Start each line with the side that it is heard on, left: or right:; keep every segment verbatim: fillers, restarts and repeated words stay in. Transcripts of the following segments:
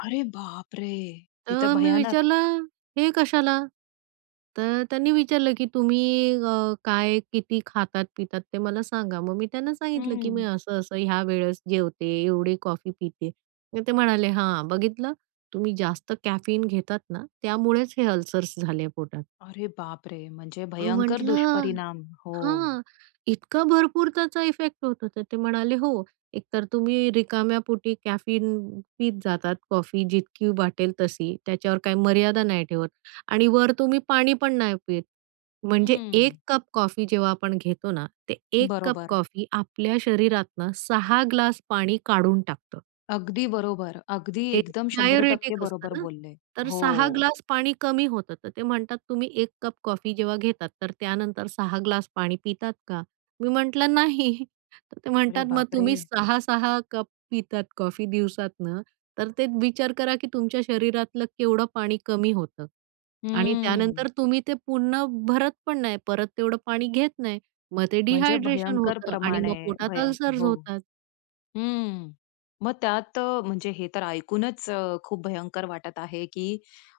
left: अरे बापरे! हे तर
right: तर मी
left: भयानक.
right: विचारलं, "हे कशाला? तर त्यांनी विचारलं की, "तुम्ही अ, काय किती खातात पितात ते मला सांगा?" मग मी त्यांना सांगितलं की, "मी
left: हं.
right: असं-असं ह्या वेळेस जेवते, एवढी कॉफी पिते." मग ते म्हणाले, "हां, बघितलं, तुम्ही जास्त कॅफीन घेतात ना त्यामुळेच हे अल्सर्स झाले पोटात."
left: अरे बापरे! म्हणजे
right: अ,
left: भयंकर
right: म्हटलं,
left: दुष्परिणाम, हो.
right: "हां, इतका भरपूर त्याचा इफेक्ट होतो?" तर ते म्हणाले, "हो एक तर तुम्ही रिकाम्या पोटी कॅफीन पीत जातात कॉफी जितकी वाटेल तशी, त्याच्यावर काही मर्यादा नाही ठेवत आणि वर तुम्ही पाणी पण नाही पीत." म्हणजे
left: हं.
right: एक कप कॉफी जेव्हा आपण घेतो ना ते एक कप
left: बरोबर.
right: कॉफी आपल्या शरीरातनं सहा ग्लास पाणी काढून टाकतं.
left: अगदी बरोबर, अगदी
right: ते
left: एकदम शंभर टक्के
right: डायुरेटिक असतं
left: बरोबर
right: ना,
left: बोलले.
right: तर सहा
left: हो.
right: ग्लास पाणी कमी होतं. तर ते म्हणतात, "तुम्ही एक कप कॉफी जेव्हा घेतात, तर त्यानंतर सहा ग्लास पाणी पितात का?" मी म्हटलं, "नाही." तर ते
left: अरे
right: म्हणतात, "मग तुम्ही
left: बापरे!
right: सहा सहा कप पितात कॉफी दिवसातनं, तर ते विचार करा की तुमच्या शरीरातलं केवढं पाणी कमी होतं आणि
left: हम्म.
right: त्यानंतर तुम्ही ते पुन्हा भरत पण नाही, परत तेवढं पाणी घेत नाही, मग ते
left: म्हणजे
right: डिहायड्रेशन
left: भयंकर
right: होतं आणि
left: प्रमाणे
right: मग पोटात
left: भय
right: अल्सर्स
left: हो,
right: होतात."
left: हं, मग त्यात अ, म्हणजे हे तर ऐकूनच खूप भयंकर वाटत आहे की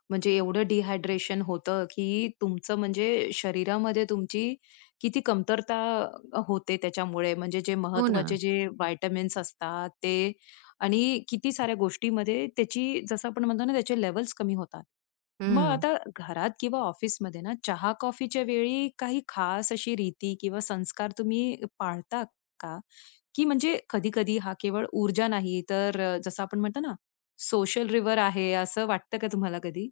left: म्हणजे एवढं डिहायड्रेशन होतं की तुमचं म्हणजे शरीरामध्ये तुमची किती कमतरता होते त्याच्यामुळे म्हणजे जे
right: हो
left: महत्त्वाचे
right: ना.
left: जे व्हिटॅमिन्स असतात ते आणि किती साऱ्या गोष्टींमध्ये त्याची जसं आपण म्हणतो ना, त्याचे लेव्हल्स कमी होतात. मग
right: हं.
left: आता घरात किंवा ऑफिसमध्ये ना चहा कॉफीच्या वेळी काही खास अशी रीती किंवा संस्कार तुम्ही पाळतात का? की म्हणजे कधी-कधी हा केवळ ऊर्जा नाही, तर अ, जसं आपण म्हणतो ना सोशल रिव्हर आहे, असं वाटतं का तुम्हाला कधी?